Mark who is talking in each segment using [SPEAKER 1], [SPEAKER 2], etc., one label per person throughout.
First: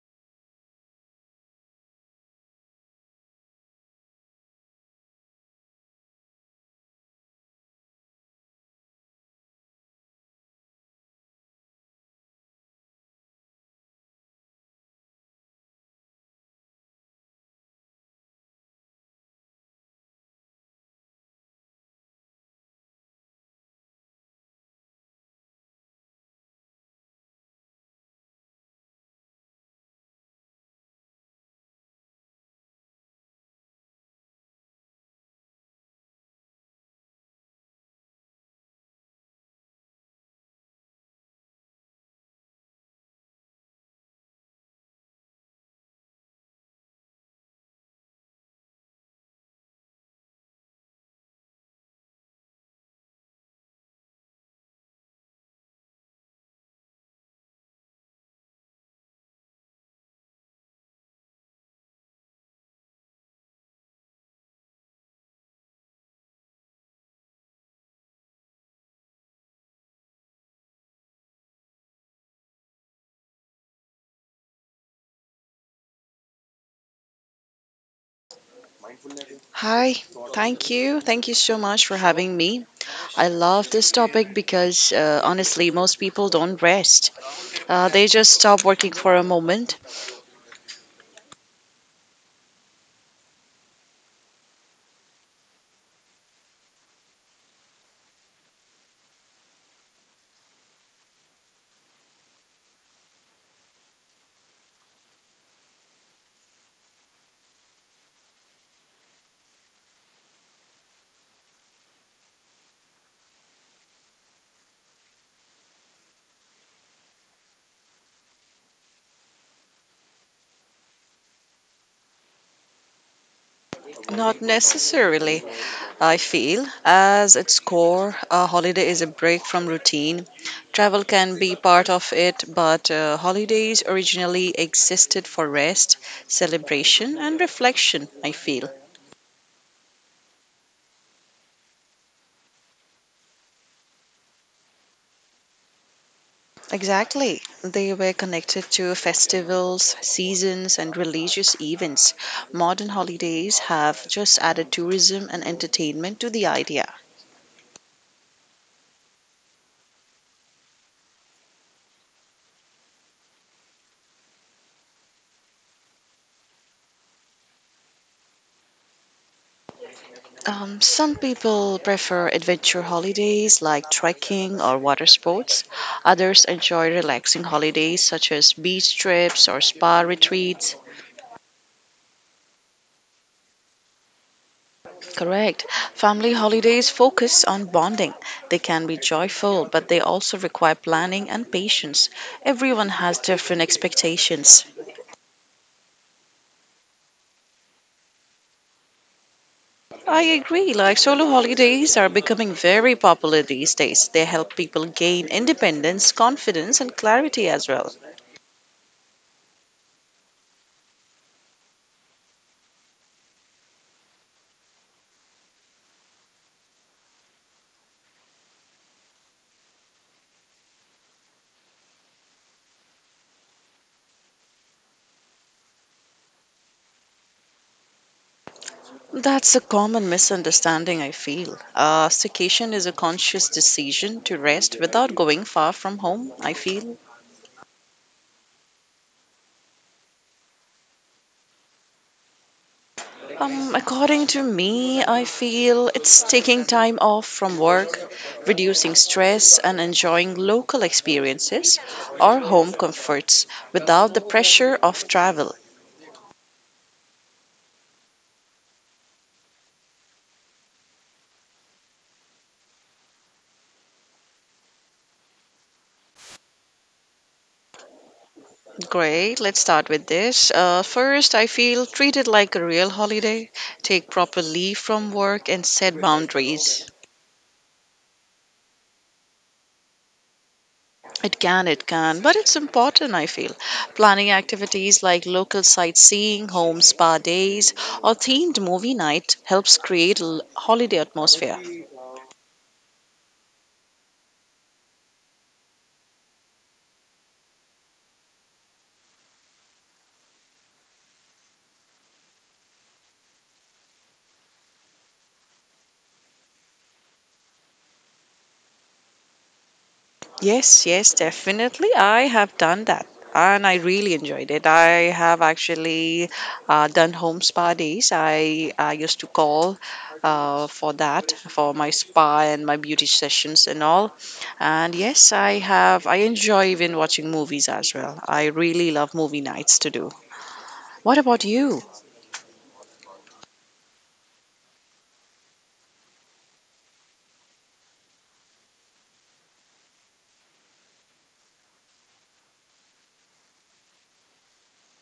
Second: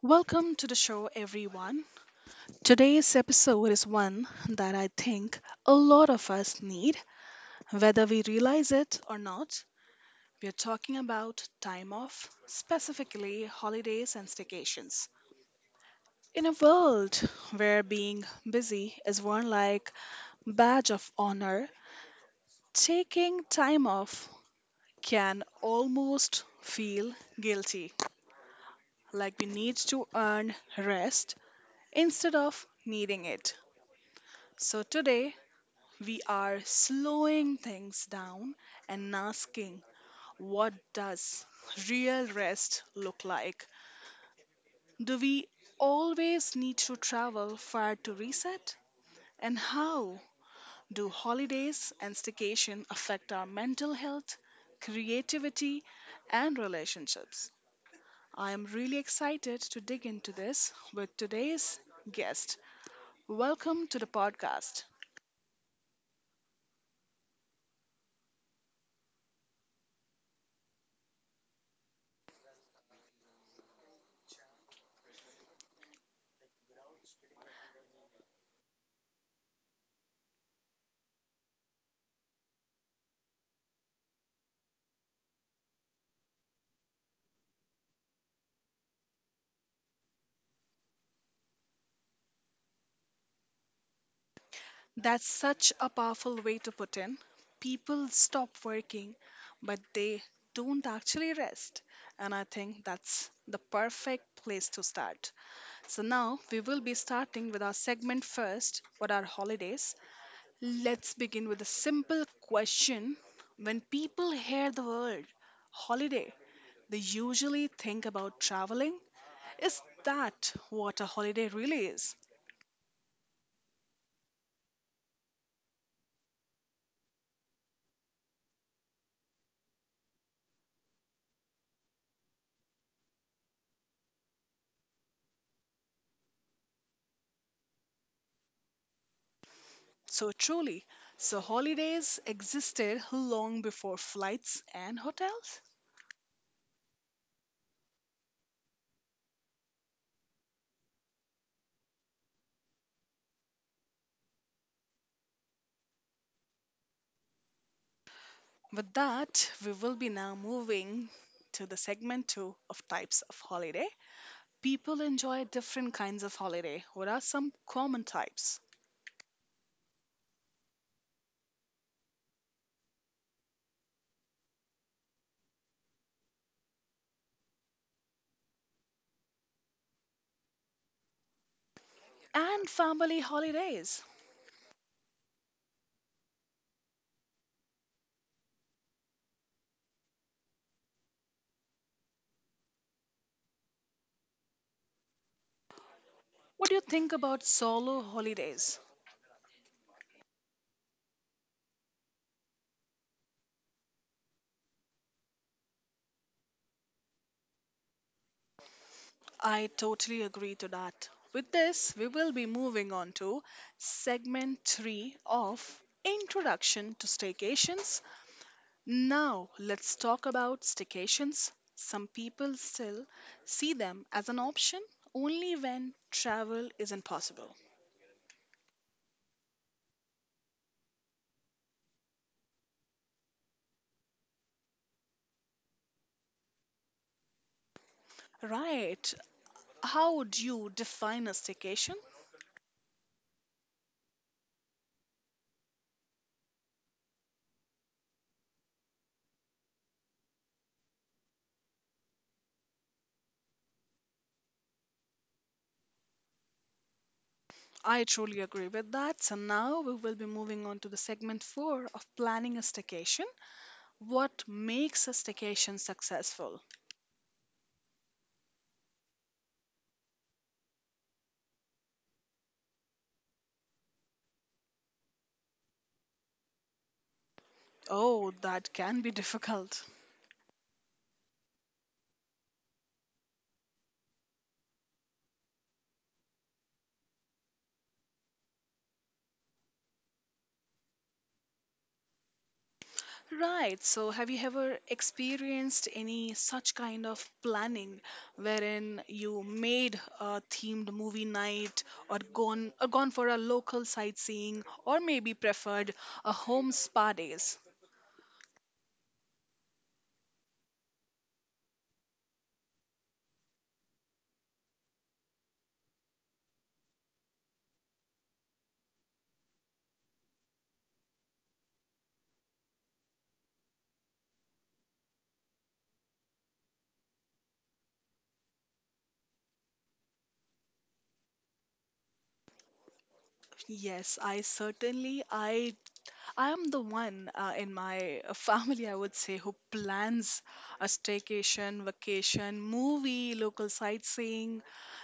[SPEAKER 1] Welcome to the show, everyone. Today's episode is one that I think a lot of us need, whether we realize it or not. We are talking about time off, specifically holidays and staycations. In a world where being busy is worn like badge of honor, taking time off can almost feel guilty, like we need to earn rest instead of needing it. So today we are slowing things down and asking, what does real rest look like? Do we always need to travel far to reset? And how do holidays and staycation affect our mental health, creativity, and relationships? I am really excited to dig into this with today's guest. Welcome to the podcast.
[SPEAKER 2] Hi, thank you. Thank you so much for having me. I love this topic because honestly, most people don't rest. They just stop working for a moment.
[SPEAKER 1] That's such a powerful way to put in. People stop working, but they don't actually rest. And I think that's the perfect place to start. So now we will be starting with our segment first. What are holidays? Let's begin with a simple question. When people hear the word holiday, they usually think about traveling. Is that what a holiday really is?
[SPEAKER 2] Not necessarily, I feel. As its core, a holiday is a break from routine. Travel can be part of it, but holidays originally existed for rest, celebration, and reflection, I feel.
[SPEAKER 1] So truly, so holidays existed long before flights and hotels.
[SPEAKER 2] Exactly. They were connected to festivals, seasons, and religious events. Modern holidays have just added tourism and entertainment to the idea.
[SPEAKER 1] With that, we will be now moving to the segment two of types of holiday. People enjoy different kinds of holiday. What are some common types?
[SPEAKER 2] Some people prefer adventure holidays like trekking or water sports. Others enjoy relaxing holidays such as beach trips or spa retreats.
[SPEAKER 1] And family holidays.
[SPEAKER 2] Correct. Family holidays focus on bonding. They can be joyful, but they also require planning and patience. Everyone has different expectations.
[SPEAKER 1] What do you think about solo holidays?
[SPEAKER 2] I agree. Like solo holidays are becoming very popular these days. They help people gain independence, confidence, and clarity as well.
[SPEAKER 1] I totally agree to that. With this, we will be moving on to segment three of Introduction to Staycations. Now, let's talk about staycations. Some people still see them as an option only when travel isn't possible.
[SPEAKER 2] That's a common misunderstanding, I feel. Staycation is a conscious decision to rest without going far from home, I feel.
[SPEAKER 1] Right. How would you define a staycation?
[SPEAKER 2] According to me, I feel it's taking time off from work, reducing stress, and enjoying local experiences or home comforts without the pressure of travel.
[SPEAKER 1] I truly agree with that. So now we will be moving on to the segment four of planning a staycation. What makes a staycation successful?
[SPEAKER 2] Great, let's start with this. First, I feel treated like a real holiday. Take proper leave from work and set boundaries.
[SPEAKER 1] Oh, that can be difficult.
[SPEAKER 2] It can, but it's important, I feel. Planning activities like local sightseeing, home spa days, or themed movie night helps create a holiday atmosphere.
[SPEAKER 1] Right. So, have you ever experienced any such kind of planning wherein you made a themed movie night or gone for a local sightseeing or maybe preferred a home spa days?
[SPEAKER 2] Yes, yes, definitely. I have done that and I really enjoyed it. I have actually done home spa days. I used to call for that, for my spa and my beauty sessions and all. And yes, I have, I enjoy even watching movies as well. I really love movie nights to do. What about you?
[SPEAKER 1] Yes, I certainly I am the one in my family, I would say, who plans a staycation, vacation, movie, local sightseeing,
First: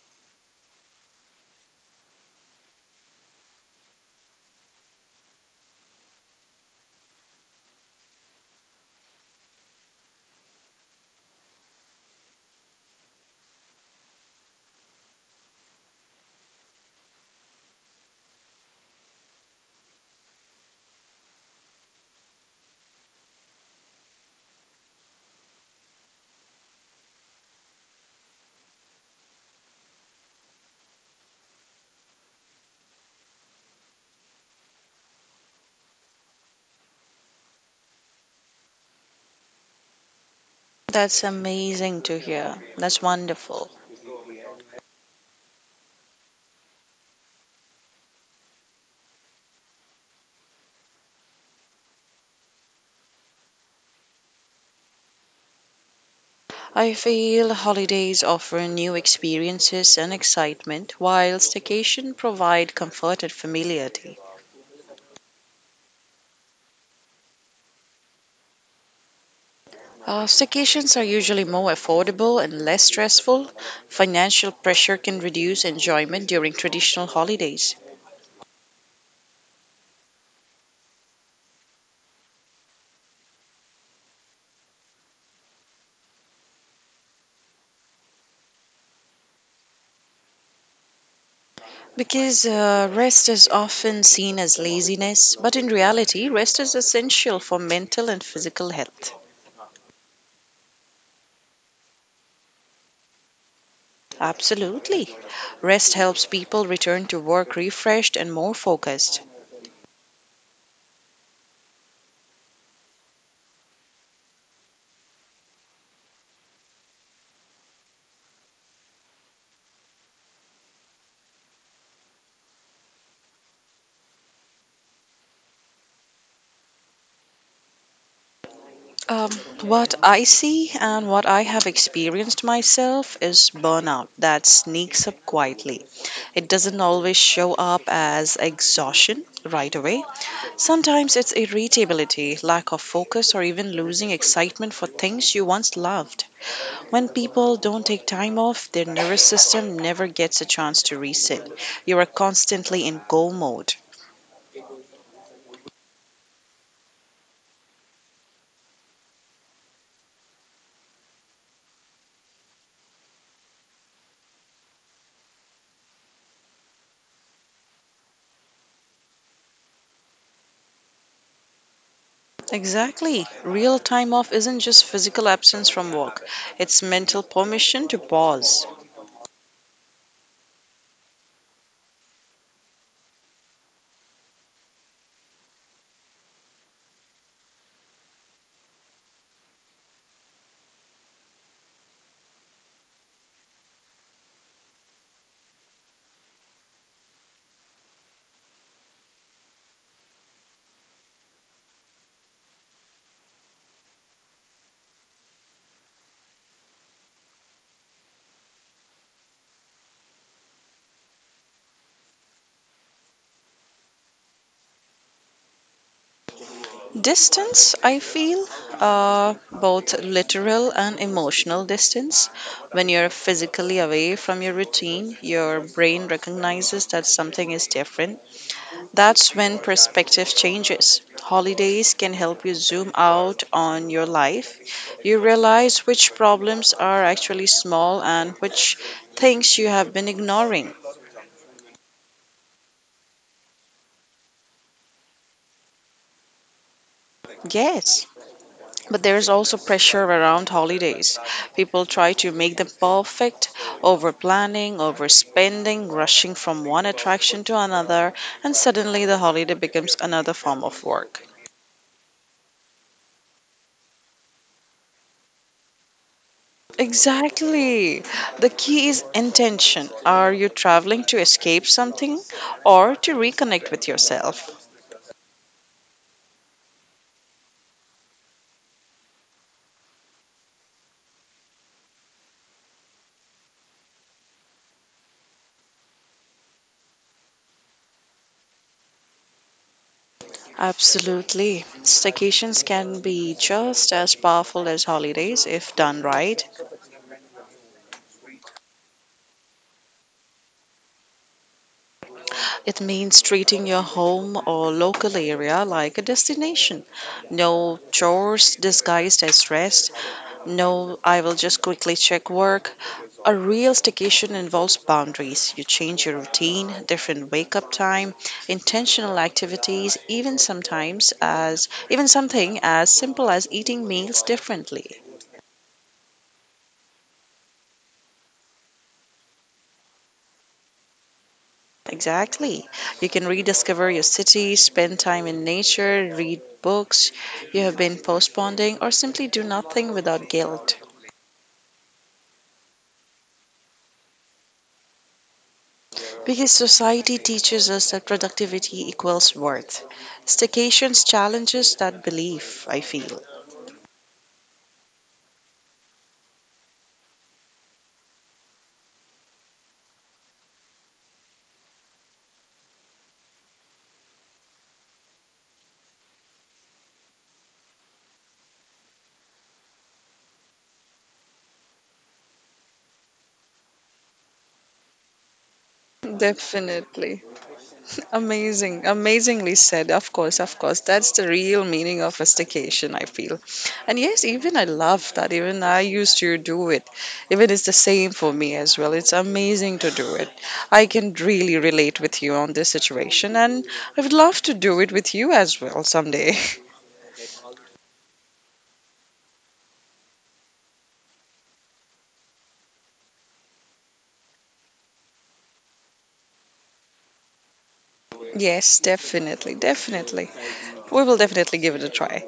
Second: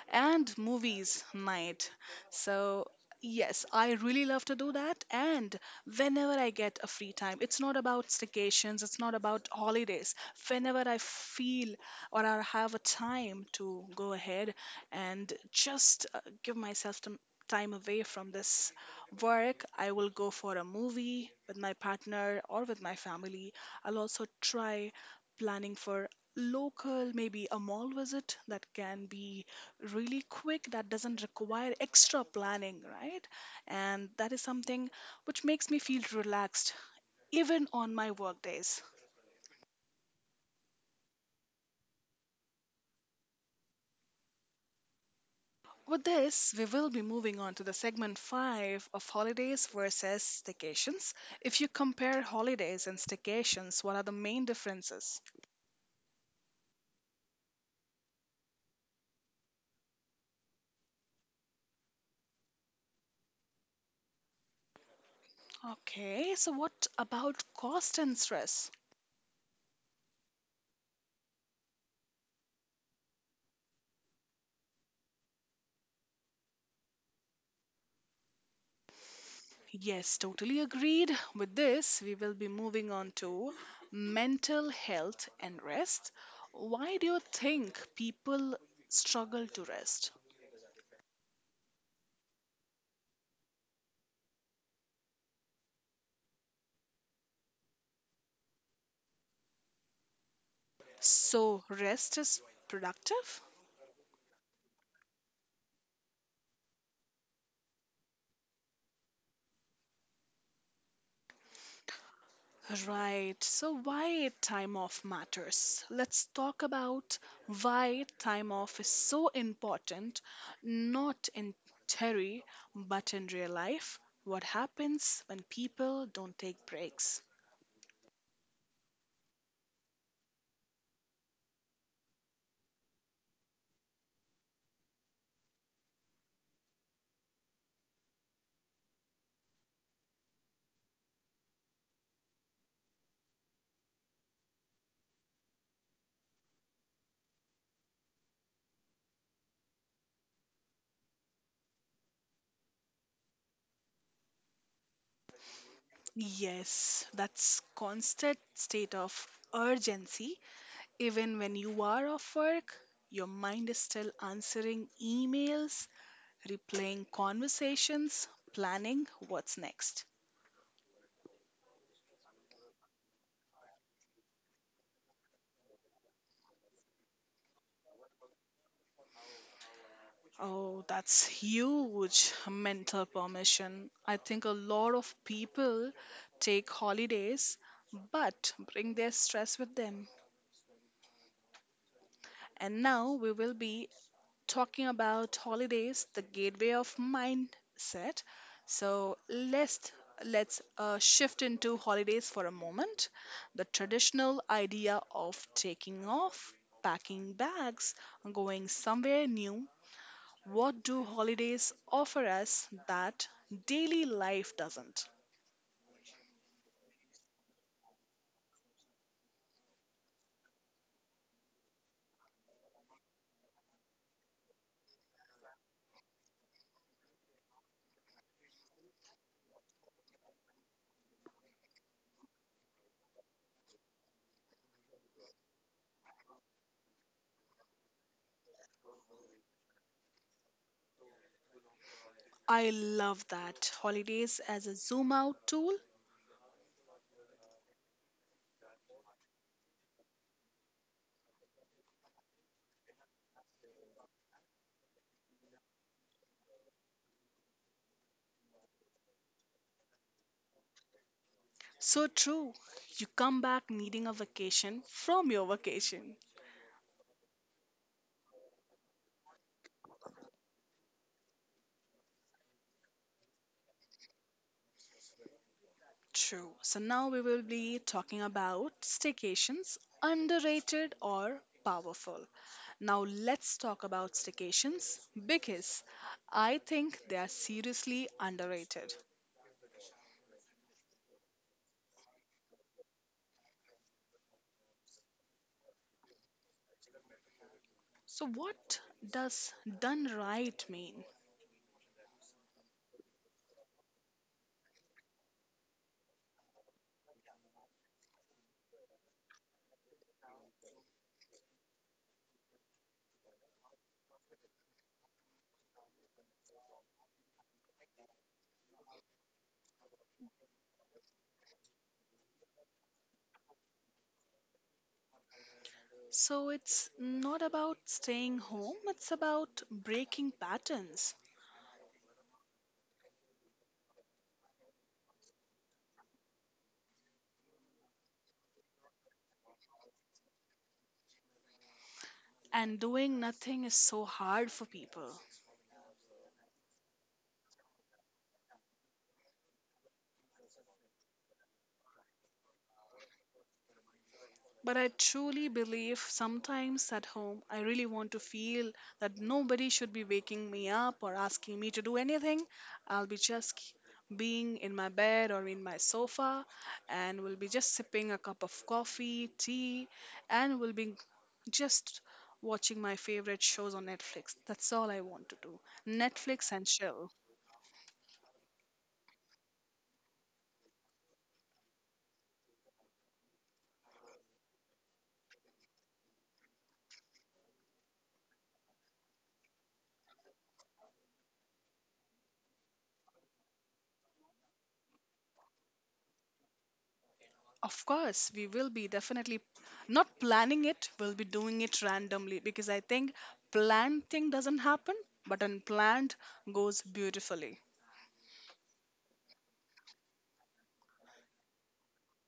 [SPEAKER 1] and movies night. So, yes, I really love to do that. And whenever I get a free time, it's not about staycations, it's not about holidays. Whenever I feel or I have a time to go ahead and just give myself some time away from this work, I will go for a movie with my partner or with my family. I'll also try planning for local, maybe a mall visit that can be really quick, that doesn't require extra planning, right? And that is something which makes me feel relaxed even on my work days.
[SPEAKER 2] That's amazing to hear. That's wonderful.
[SPEAKER 1] With this, we will be moving on to the segment 5 of holidays versus staycations. If you compare holidays and staycations, what are the main differences?
[SPEAKER 2] I feel holidays offer new experiences and excitement, while staycation provide comfort and familiarity.
[SPEAKER 1] Okay, so what about cost and stress?
[SPEAKER 2] Staycations are usually more affordable and less stressful. Financial pressure can reduce enjoyment during traditional holidays.
[SPEAKER 1] Yes, totally agreed. With this, we will be moving on to mental health and rest. Why do you think people struggle to rest?
[SPEAKER 2] Because rest is often seen as laziness, but in reality, rest is essential for mental and physical health.
[SPEAKER 1] So, rest is productive?
[SPEAKER 2] Absolutely. Rest helps people return to work refreshed and more focused.
[SPEAKER 1] Right, so why time off matters? Let's talk about why time off is so important, not in theory, but in real life. What happens when people don't take breaks?
[SPEAKER 2] Um, what I see and what I have experienced myself is burnout that sneaks up quietly. It doesn't always show up as exhaustion right away. Sometimes it's irritability, lack of focus, or even losing excitement for things you once loved. When people don't take time off, their nervous system never gets a chance to reset. You are constantly in go mode.
[SPEAKER 1] Yes, that's constant state of urgency. Even when you are off work, your mind is still answering emails, replaying conversations, planning what's next.
[SPEAKER 2] Exactly. Real time off isn't just physical absence from work, it's mental permission to pause.
[SPEAKER 1] Oh, that's huge mental permission. I think a lot of people take holidays but bring their stress with them. And now we will be talking about holidays, the gateway of mindset. So let's shift into holidays for a moment. The traditional idea of taking off, packing bags, going somewhere new. What do holidays offer us that daily life doesn't?
[SPEAKER 2] Distance, I feel, both literal and emotional distance. When you're physically away from your routine, your brain recognizes that something is different. That's when perspective changes. Holidays can help you zoom out on your life. You realize which problems are actually small and which things you have been ignoring.
[SPEAKER 1] I love that. Holidays as a zoom out tool.
[SPEAKER 2] Yes, but there's also pressure around holidays. People try to make them perfect, over planning, overspending, rushing from one attraction to another, and suddenly the holiday becomes another form of work.
[SPEAKER 1] So true. You come back needing a vacation from your vacation.
[SPEAKER 2] Exactly. The key is intention. Are you traveling to escape something or to reconnect with yourself?
[SPEAKER 1] True. So now we will be talking about staycations, underrated or powerful. Now let's talk about staycations because I think they are seriously underrated.
[SPEAKER 2] Absolutely. Staycations can be just as powerful as holidays if done right.
[SPEAKER 1] So what does done right mean?
[SPEAKER 2] It means treating your home or local area like a destination. No chores disguised as rest. No, I will just quickly check work. A real staycation involves boundaries. You change your routine, different wake up time, intentional activities, even sometimes as even something as simple as eating meals differently.
[SPEAKER 1] So it's not about staying home, it's about breaking patterns.
[SPEAKER 2] Exactly. You can rediscover your city, spend time in nature, read books you have been postponing, or simply do nothing without guilt.
[SPEAKER 1] And doing nothing is so hard for people.
[SPEAKER 2] Because society teaches us that productivity equals worth. Staycations challenges that belief, I feel.
[SPEAKER 1] But I truly believe sometimes at home I really want to feel that nobody should be waking me up or asking me to do anything. I'll be just being in my bed or in my sofa and will be just sipping a cup of coffee, tea, and will be just watching my favorite shows on Netflix. That's all I want to do. Netflix and chill.
[SPEAKER 2] Definitely. Amazing, amazingly said. Of course, of course. That's the real meaning of a staycation, I feel. And yes, even I love that. Even I used to do it. Even it's the same for me as well. It's amazing to do it. I can really relate with you on this situation, and I would love to do it with you as well someday.
[SPEAKER 1] Of course, we will be definitely not planning it, we'll be doing it randomly because I think planned thing doesn't happen, but unplanned goes beautifully.
[SPEAKER 2] Yes, definitely, definitely. We will definitely give it a try.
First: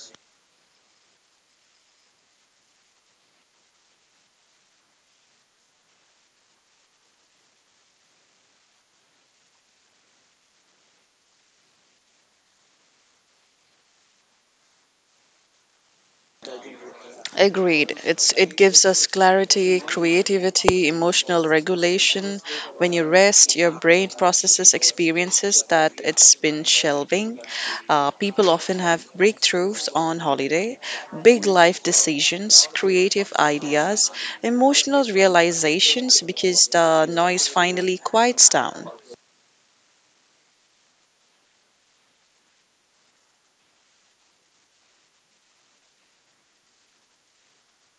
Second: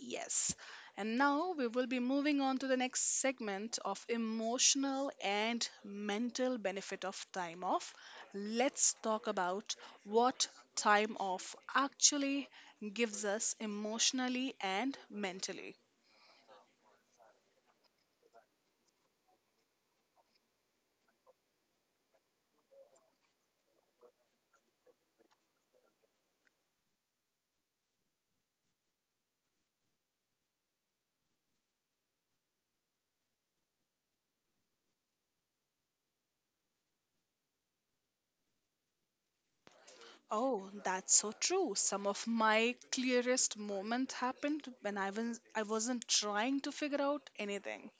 [SPEAKER 1] Yes. And now we will be moving on to the next segment of emotional and mental benefit of time off. Let's talk about what time off actually gives us emotionally and mentally.
[SPEAKER 2] Agreed. It gives us clarity, creativity, emotional regulation. When you rest, your brain processes experiences that it's been shelving. People often have breakthroughs on holiday, big life decisions, creative ideas, emotional realizations because the noise finally quiets down.
[SPEAKER 1] Oh, that's so true. Some of my clearest moments happened when I wasn't trying to figure out anything.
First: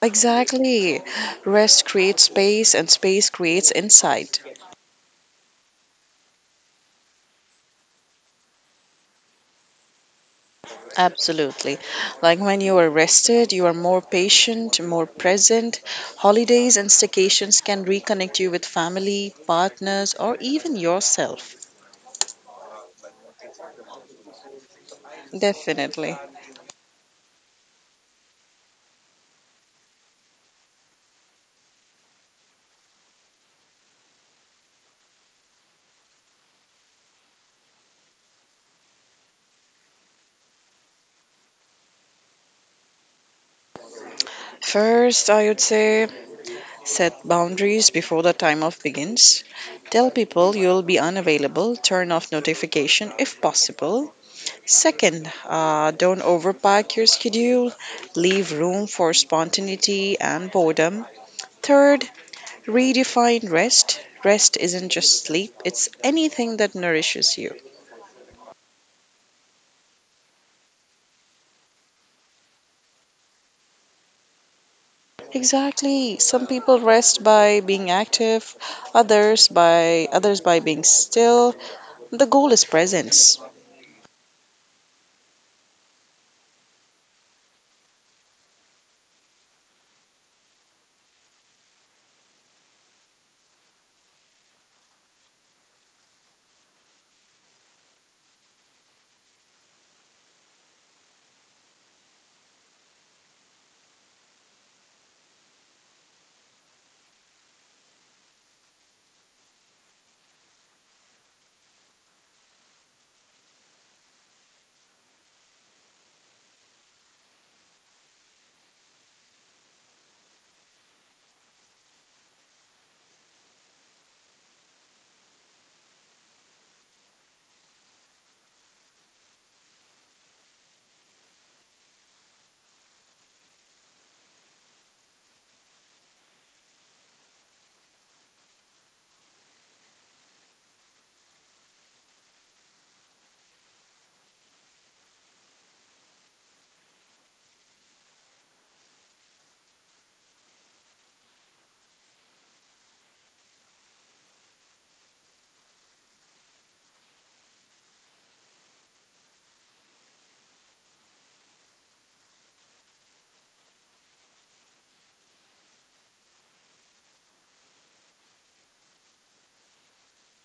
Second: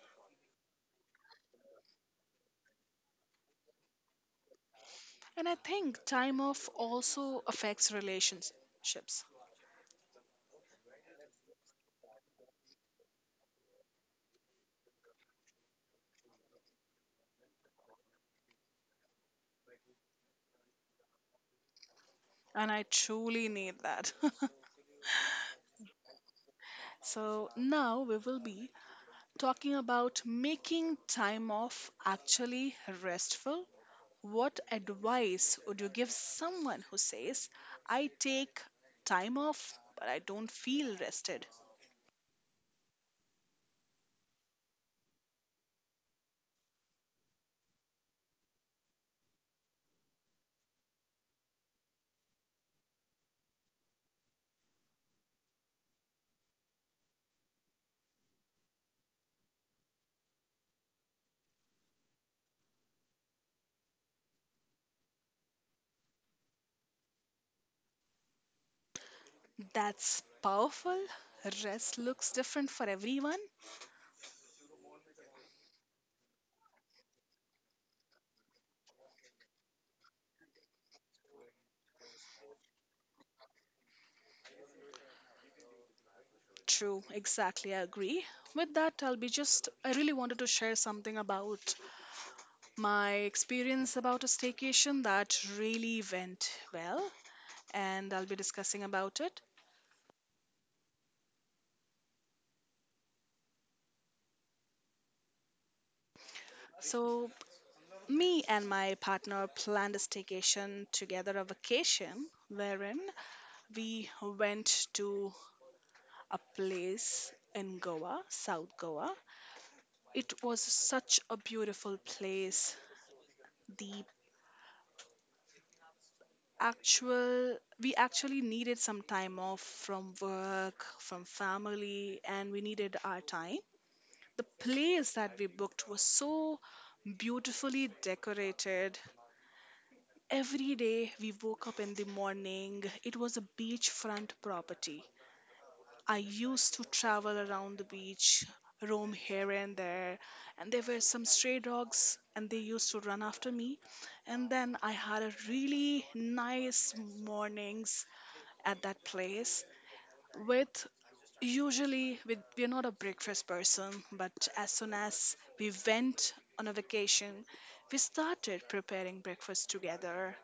[SPEAKER 2] Exactly. Rest creates space and space creates insight.
[SPEAKER 1] And I think time off also affects relationships.
[SPEAKER 2] Absolutely. Like when you are rested, you are more patient, more present. Holidays and staycations can reconnect you with family, partners, or even yourself.
[SPEAKER 1] And I truly need that.
[SPEAKER 2] Definitely.
[SPEAKER 1] So now we will be talking about making time off actually restful. What advice would you give someone who says, I take time off, but I don't feel rested?
[SPEAKER 2] First, I would say set boundaries before the time off begins. Tell people you'll be unavailable, turn off notification if possible. Second, don't overpack your schedule, leave room for spontaneity and boredom. Third, redefine rest. Rest isn't just sleep, it's anything that nourishes you.
[SPEAKER 1] That's powerful. Rest looks different for everyone.
[SPEAKER 2] Exactly. Some people rest by being active, others by being still. The goal is presence.
[SPEAKER 1] True, exactly. I agree. With that, I'll be just, I really wanted to share something about my experience about a staycation that really went well, and I'll be discussing about it. So, me and my partner planned a staycation together, a vacation, wherein we went to a place in Goa, South Goa. It was such a beautiful place. The actual, we actually needed some time off from work, from family, and we needed our time. The place that we booked was so beautifully decorated. Every day we woke up in the morning, it was a beachfront property. I used to travel around the beach, roam here and there were some stray dogs and they used to run after me. And then I had a really nice mornings at that place with usually with we're not a breakfast person, but as soon as we went on a vacation, we started preparing breakfast together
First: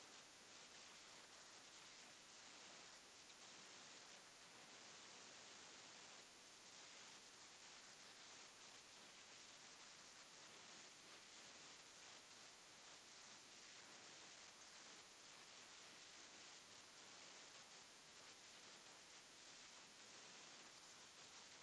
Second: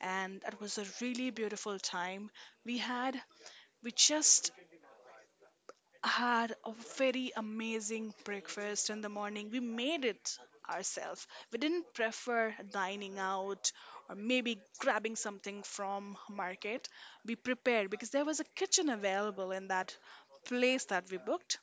[SPEAKER 1] and that was a really beautiful time. We had we just had a very amazing breakfast in the morning. We made it ourselves. We didn't prefer dining out or maybe grabbing something from market. We prepared because there was a kitchen available in that place that we booked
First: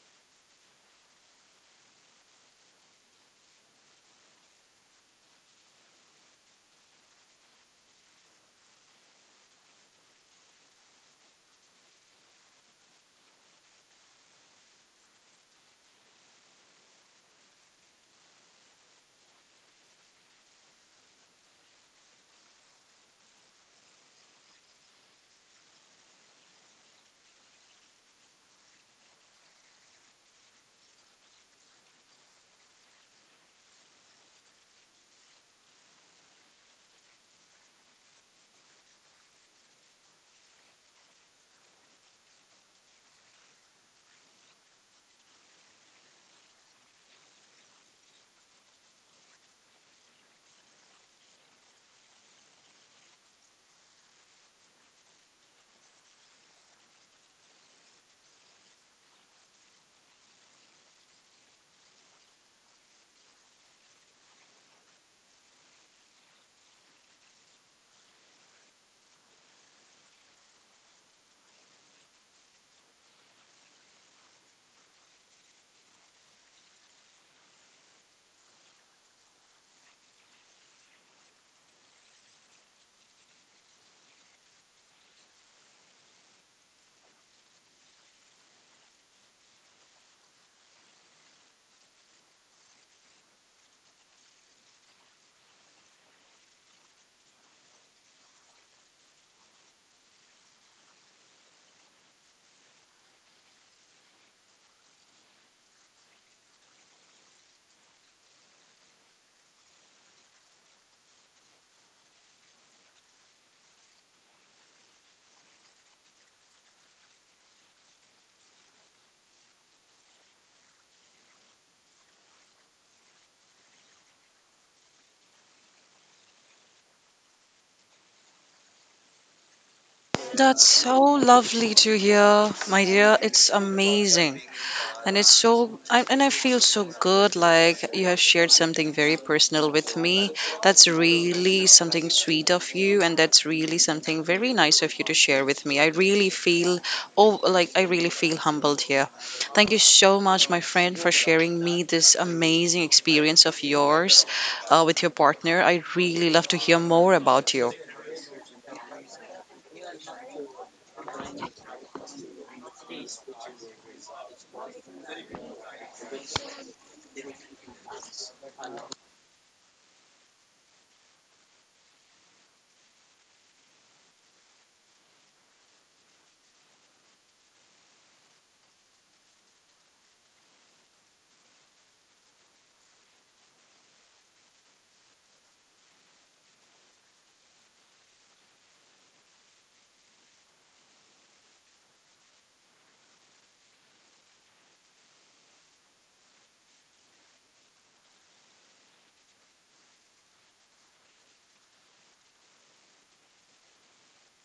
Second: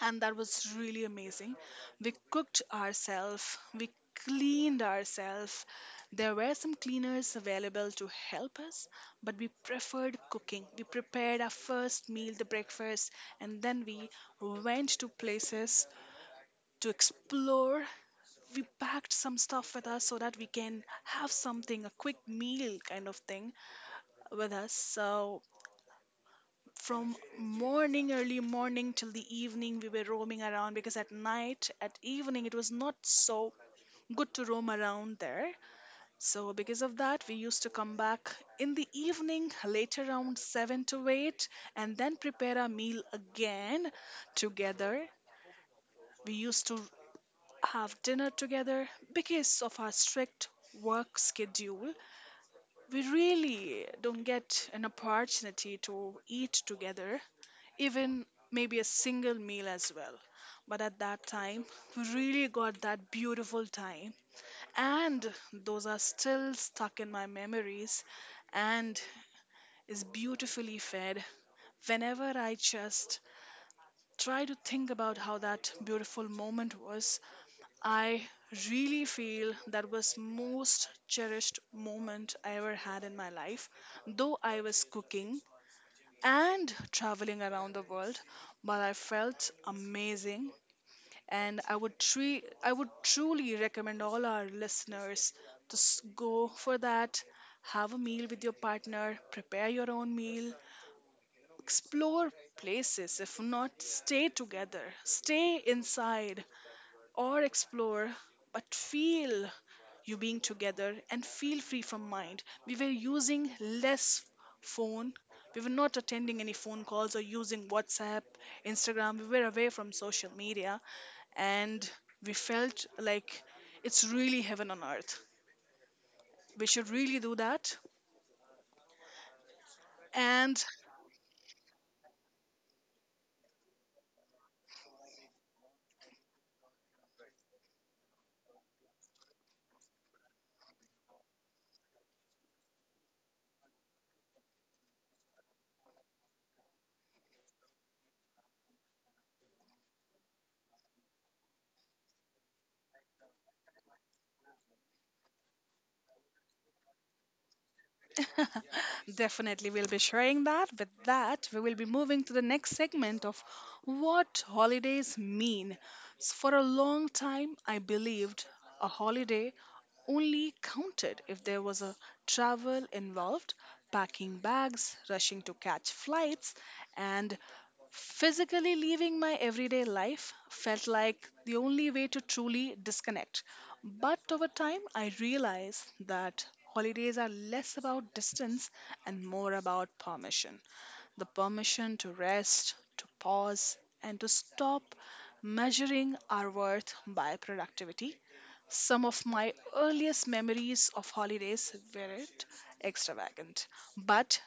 [SPEAKER 1] and that was really amazing. We cooked ourselves, we cleaned ourselves. There were some cleaners available to help us, but we preferred cooking. We prepared our first meal, the breakfast, and then we went to places to explore. We packed some stuff with us so that we can have something, a quick meal kind of thing with us. So from morning, early morning till the evening, we were roaming around, because at night, at evening it was not so good to roam around there. So because of that, we used to come back in the evening later around 7 to 8, and then prepare our meal again together. We used to have dinner together. Because of our strict work schedule, we really don't get an opportunity to eat together, even maybe a single meal as well. But at that time, we really got that beautiful time. And those are still stuck in my memories and is beautifully fed. Whenever I just try to think about how that beautiful moment was, I really feel that was most cherished moment I ever had in my life. Though I was cooking and traveling around the world, but I felt amazing, and I would truly recommend all our listeners to go for that. Have a meal with your partner, prepare your own meal, explore places, if not stay together, stay inside or explore, but feel you being together and feel free from mind. We were using less phone. We were not attending any phone calls or using WhatsApp, Instagram. We were away from social media, and we felt like it's really heaven on earth. We should really do that. And
[SPEAKER 2] That's so lovely to hear, my dear. It's amazing. And it's so I feel so good, like you have shared something very personal with me. That's really something sweet of you and that's really something very nice of you to share with me. I really feel, oh, like I really feel humbled here. Thank you so much, my friend, for sharing me this amazing experience of yours with your partner. I really love to hear more about you.
[SPEAKER 1] definitely, we'll be sharing that. With that, we will be moving to the next segment of what holidays mean. So for a long time, I believed a holiday only counted if there was a travel involved, packing bags, rushing to catch flights, and physically leaving my everyday life felt like the only way to truly disconnect. But over time, I realized that holidays are less about distance and more about permission, the permission to rest, to pause, and to stop measuring our worth by productivity. Some of my earliest memories of holidays were it extravagant, but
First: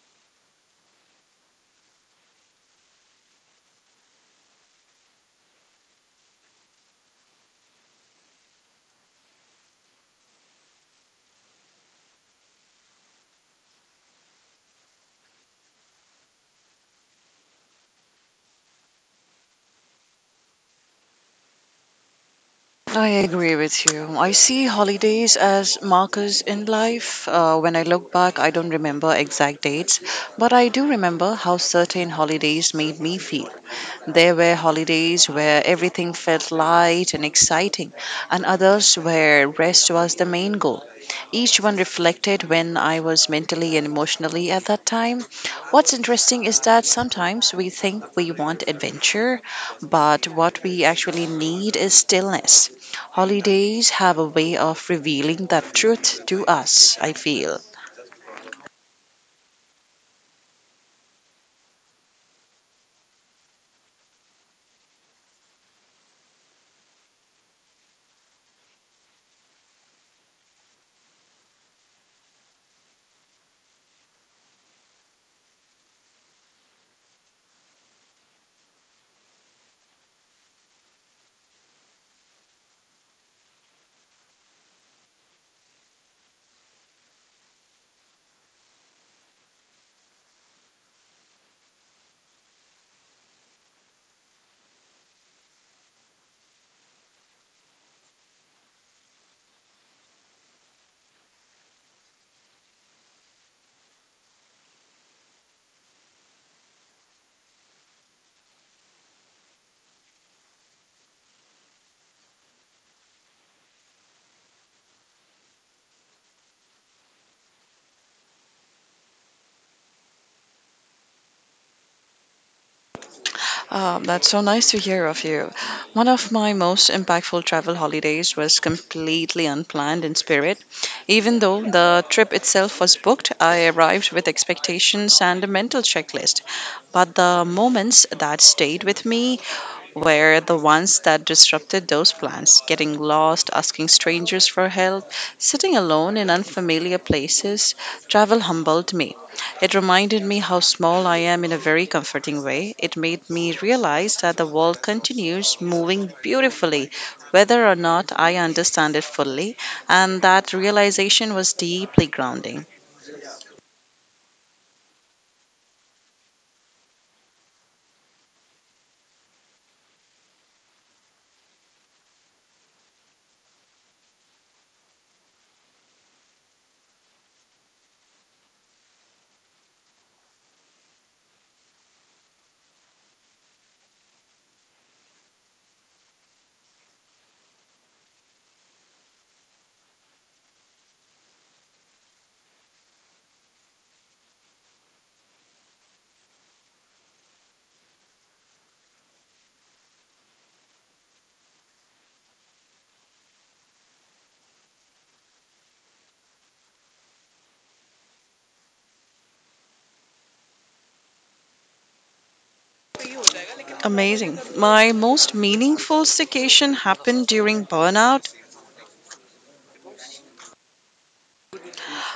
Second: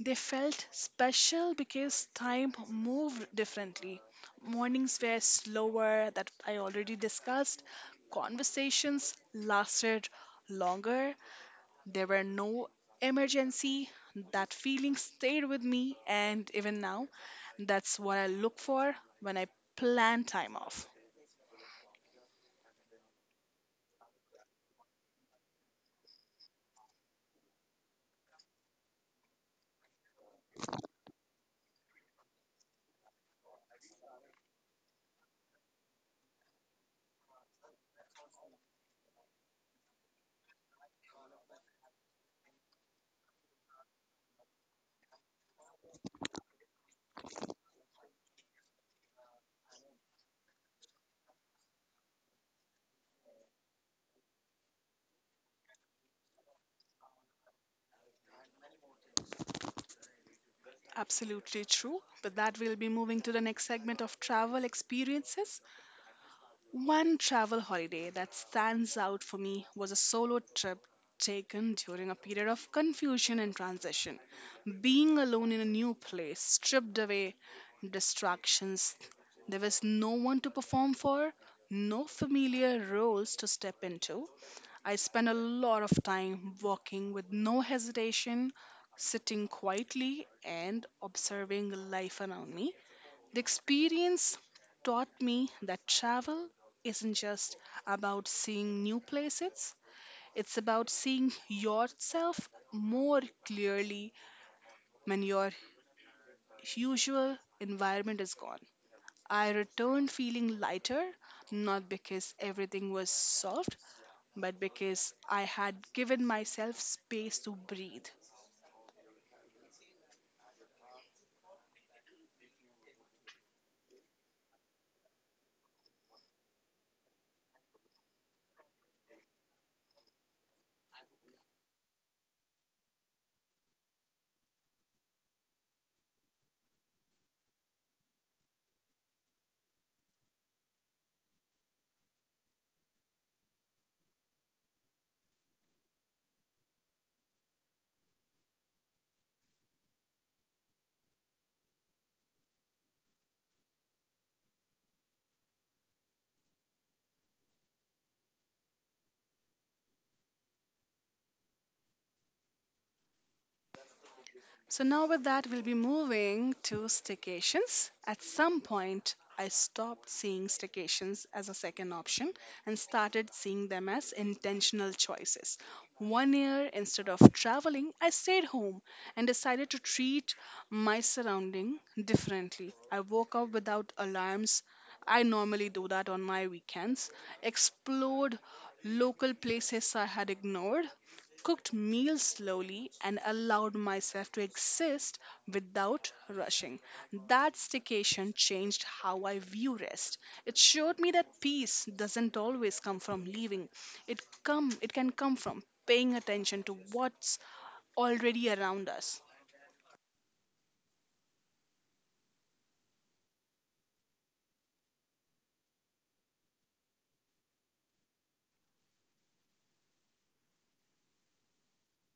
[SPEAKER 1] they felt special because time moved differently. Mornings were slower, that I already discussed. Conversations lasted longer. There were no emergency. That feeling stayed with me, and even now, that's what I look for when I plan time off.
[SPEAKER 2] I agree with you. I see holidays as markers in life. When I look back, I don't remember exact dates, but I do remember how certain holidays made me feel. There were holidays where everything felt light and exciting, and others where rest was the main goal. Each one reflected when I was mentally and emotionally at that time. What's interesting is that sometimes we think we want adventure, but what we actually need is stillness. Holidays have a way of revealing that truth to us, I feel.
[SPEAKER 1] Absolutely true. But that, we'll be moving to the next segment of travel experiences. One travel holiday that stands out for me was a solo trip taken during a period of confusion and transition. Being alone in a new place stripped away distractions. There was no one to perform for, no familiar roles to step into. I spent a lot of time walking with no hesitation, sitting quietly, and observing life around me. The experience taught me that travel isn't just about seeing new places, it's about seeing yourself more clearly when your usual environment is gone. I returned feeling lighter, not because everything was solved, but because I had given myself space to breathe.
[SPEAKER 2] That's so nice to hear of you. One of my most impactful travel holidays was completely unplanned in spirit. Even though the trip itself was booked, I arrived with expectations and a mental checklist. But the moments that stayed with me were the ones that disrupted those plans, getting lost, asking strangers for help, sitting alone in unfamiliar places. Travel humbled me. It reminded me how small I am in a very comforting way. It made me realize that the world continues moving beautifully, whether or not I understand it fully, and that realization was deeply grounding.
[SPEAKER 1] So now with that, we'll be moving to staycations. At some point, I stopped seeing staycations as a second option and started seeing them as intentional choices. One year, instead of traveling, I stayed home and decided to treat my surrounding differently. I woke up without alarms. I normally do that on my weekends. Explored local places I had ignored, cooked meals slowly, and allowed myself to exist without rushing. That staycation changed how I view rest. It showed me that peace doesn't always come from leaving. It can come from paying attention to what's already around us.
[SPEAKER 2] Amazing. My most meaningful staycation happened during burnout.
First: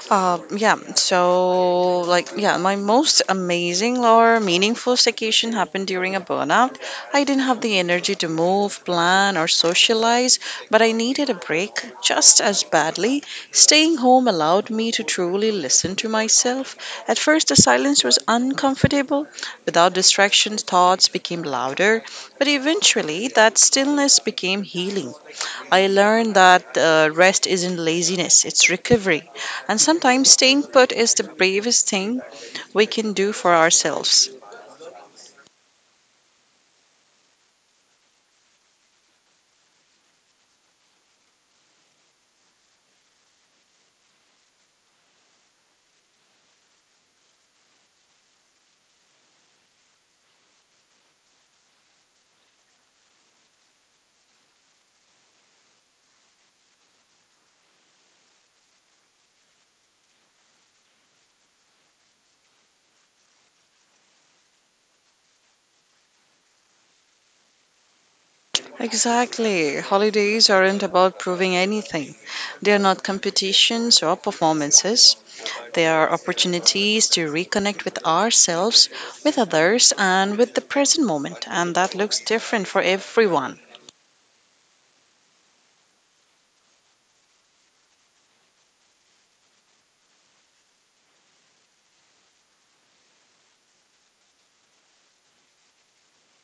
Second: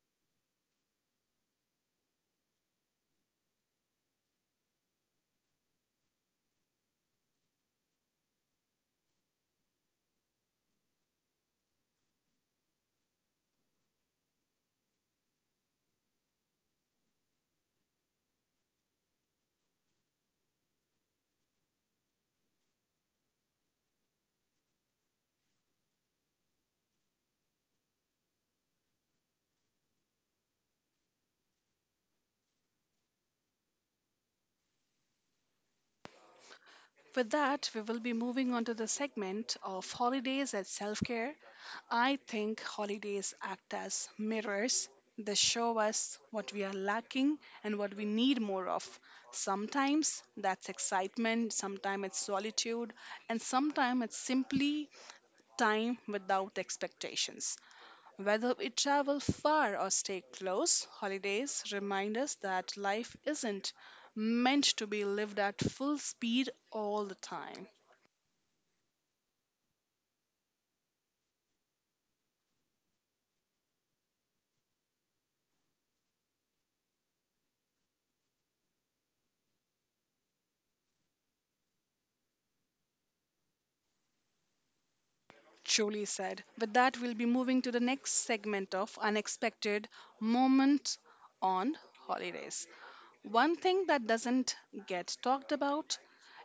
[SPEAKER 2] My most amazing or meaningful staycation happened during a burnout. I didn't have the energy to move, plan, or socialize, but I needed a break just as badly. Staying home allowed me to truly listen to myself. At first, the silence was uncomfortable. Without distractions, thoughts became louder, but eventually, that stillness became healing. I learned that rest isn't laziness, it's recovery. And sometimes staying put is the bravest thing we can do for ourselves.
[SPEAKER 1] With that, we will be moving on to the segment of holidays and self care. I think holidays act as mirrors. They show us what we are lacking and what we need more of. Sometimes that's excitement, sometimes it's solitude, and sometimes it's simply time without expectations. Whether we travel far or stay close, holidays remind us that life isn't meant to be lived at full speed all the time.
[SPEAKER 2] Exactly. Holidays aren't about proving anything, they are not competitions or performances. They are opportunities to reconnect with ourselves, with others, and with the present moment. And that looks different for everyone.
[SPEAKER 1] Truly said. With that, we'll be moving to the next segment of unexpected moments on holidays. One thing that doesn't get talked about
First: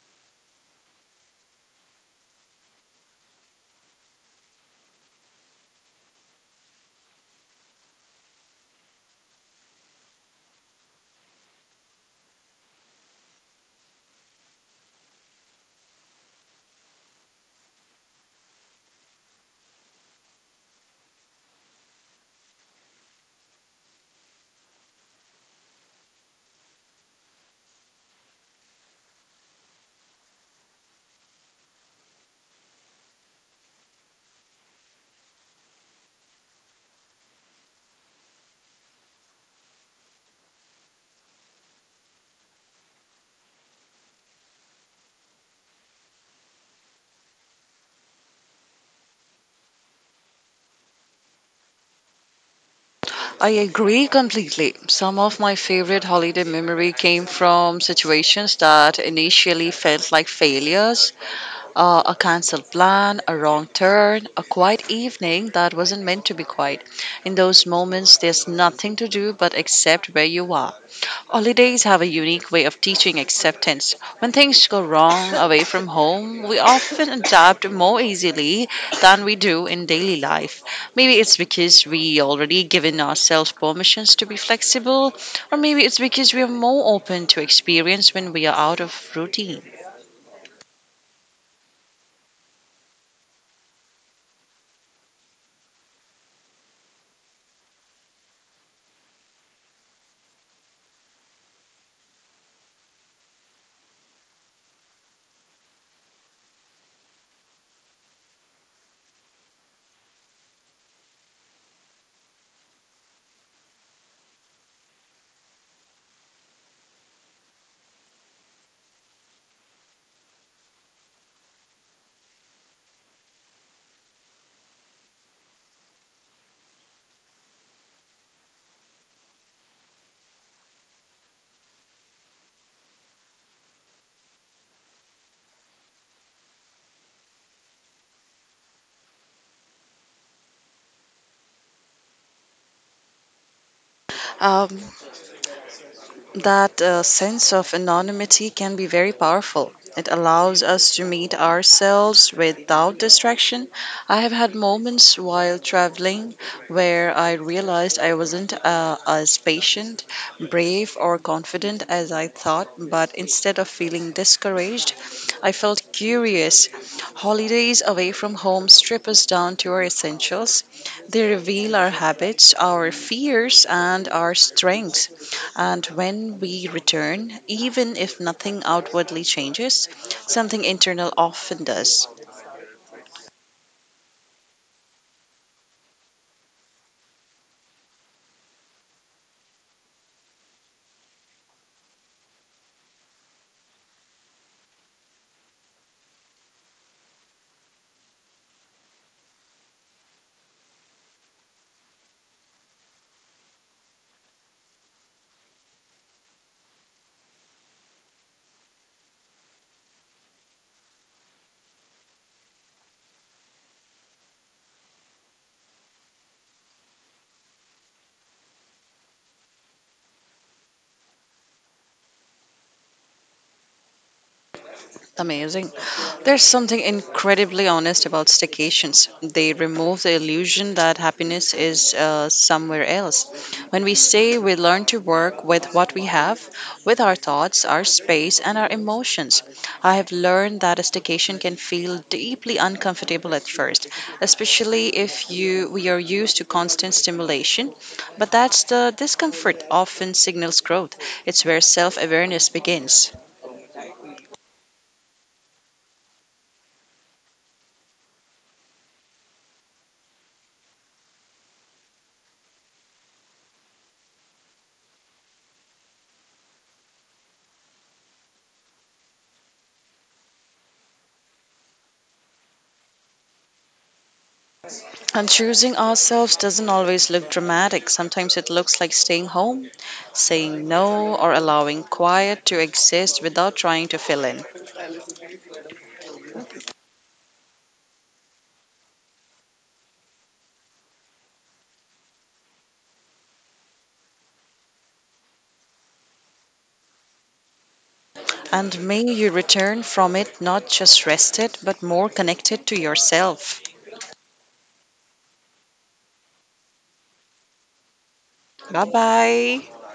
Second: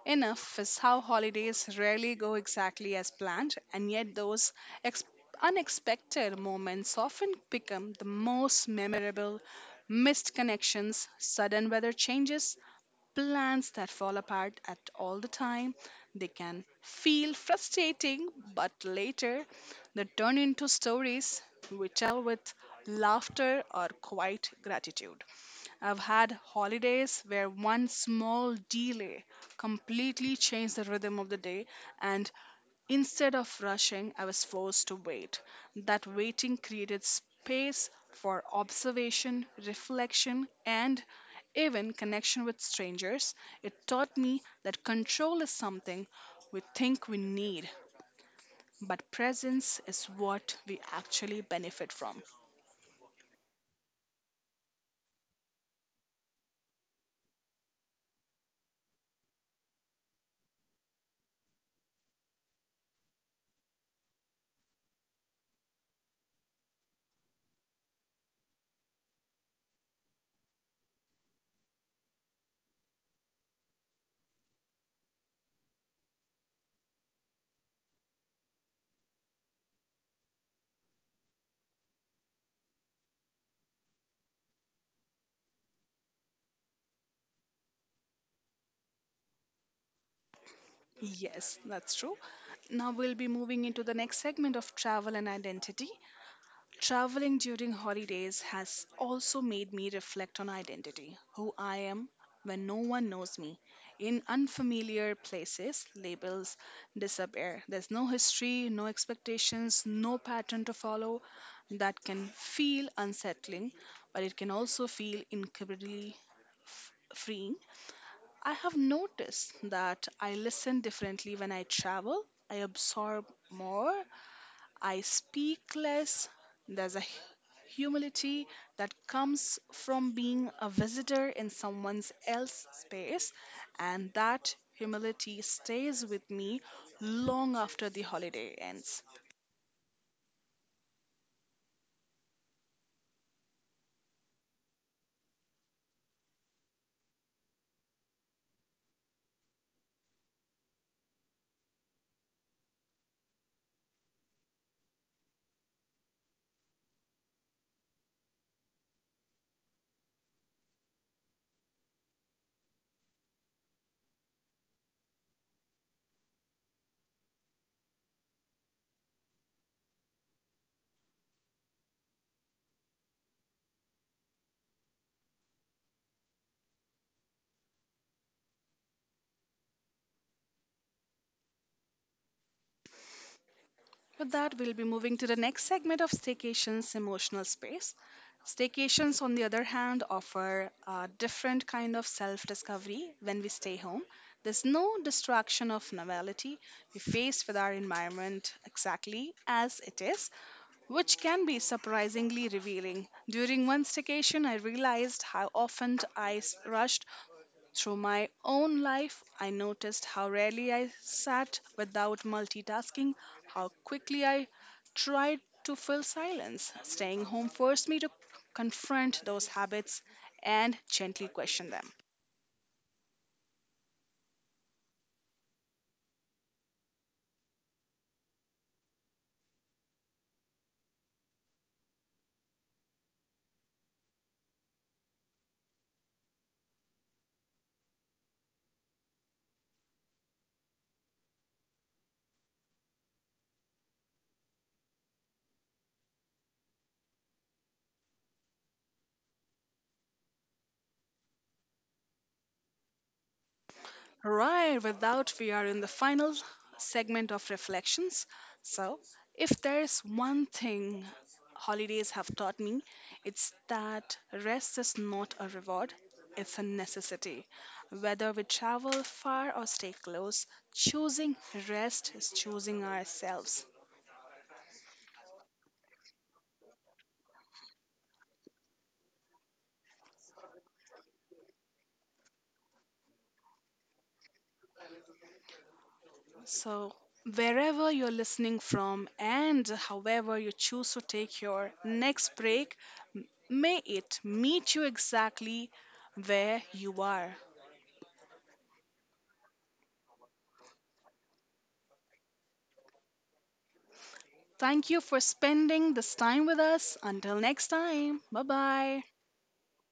[SPEAKER 1] enough is how holidays rarely go exactly as planned, and yet those ex- unexpected moments often become the most memorable: missed connections, sudden weather changes, plans that fall apart at all the time. They can feel frustrating, but later they turn into stories we tell with laughter or quiet gratitude. I've had holidays where one small delay completely changed the rhythm of the day, and instead of rushing, I was forced to wait. That waiting created space for observation, reflection, and even connection with strangers. It taught me that control is something we think we need, but presence is what we actually benefit from.
[SPEAKER 2] I agree completely. Some of my favorite holiday memory came from situations that initially felt like failures, a canceled plan, a wrong turn, a quiet evening that wasn't meant to be quiet. In those moments, there's nothing to do but accept where you are. Holidays have a unique way of teaching acceptance. When things go wrong away from home, we often adapt more easily than we do in daily life. Maybe it's because we already given ourselves permissions to be flexible, or maybe it's because we are more open to experience when we are out of routine.
[SPEAKER 1] Yes, that's true. Now we'll be moving into the next segment of travel and identity. Traveling during holidays has also made me reflect on identity, who I am when no one knows me. In unfamiliar places, labels disappear. There's no history, no expectations, no pattern to follow. That can feel unsettling, but it can also feel incredibly f- freeing. I have noticed that I listen differently when I travel. I absorb more, I speak less. There's a humility that comes from being a visitor in someone else's space, and that humility stays with me long after the holiday ends.
[SPEAKER 2] Um, That sense of anonymity can be very powerful. It allows us to meet ourselves without distraction. I have had moments while traveling where I realized I wasn't as patient, brave, or confident as I thought, but instead of feeling discouraged, I felt curious. Holidays away from home strip us down to our essentials. They reveal our habits, our fears, and our strengths, and when we return, even if nothing outwardly changes, something internal often does.
[SPEAKER 1] With that, we'll be moving to the next segment of staycations emotional space. Staycations, on the other hand, offer a different kind of self discovery when we stay home. There's no distraction of novelty. We face with our environment exactly as it is, which can be surprisingly revealing. During one staycation, I realized how often I rushed through my own life. I noticed how rarely I sat without multitasking, how quickly I tried to fill silence. Staying home forced me to confront those habits and gently question them.
[SPEAKER 2] Amazing. There's something incredibly honest about staycations. They remove the illusion that happiness is somewhere else. When we stay, we learn to work with what we have, with our thoughts, our space, and our emotions. I have learned that a staycation can feel deeply uncomfortable at first, especially if you we are used to constant stimulation. But that's the discomfort often signals growth. It's where self-awareness begins.
[SPEAKER 1] Right, without we are in the final segment of reflections. So, if there's one thing holidays have taught me, it's that rest is not a reward, it's a necessity. Whether we travel far or stay close, choosing rest is choosing ourselves.
[SPEAKER 2] And choosing ourselves doesn't always look dramatic. Sometimes it looks like staying home, saying no, or allowing quiet to exist without trying to fill in.
[SPEAKER 1] So, wherever you're listening from and however you choose to take your next break, may it meet you exactly where you are.
[SPEAKER 2] And may you return from it not just rested, but more connected to yourself.
[SPEAKER 1] Thank you for spending this time with us. Until next time, bye
[SPEAKER 2] Bye
[SPEAKER 1] bye.
[SPEAKER 2] bye.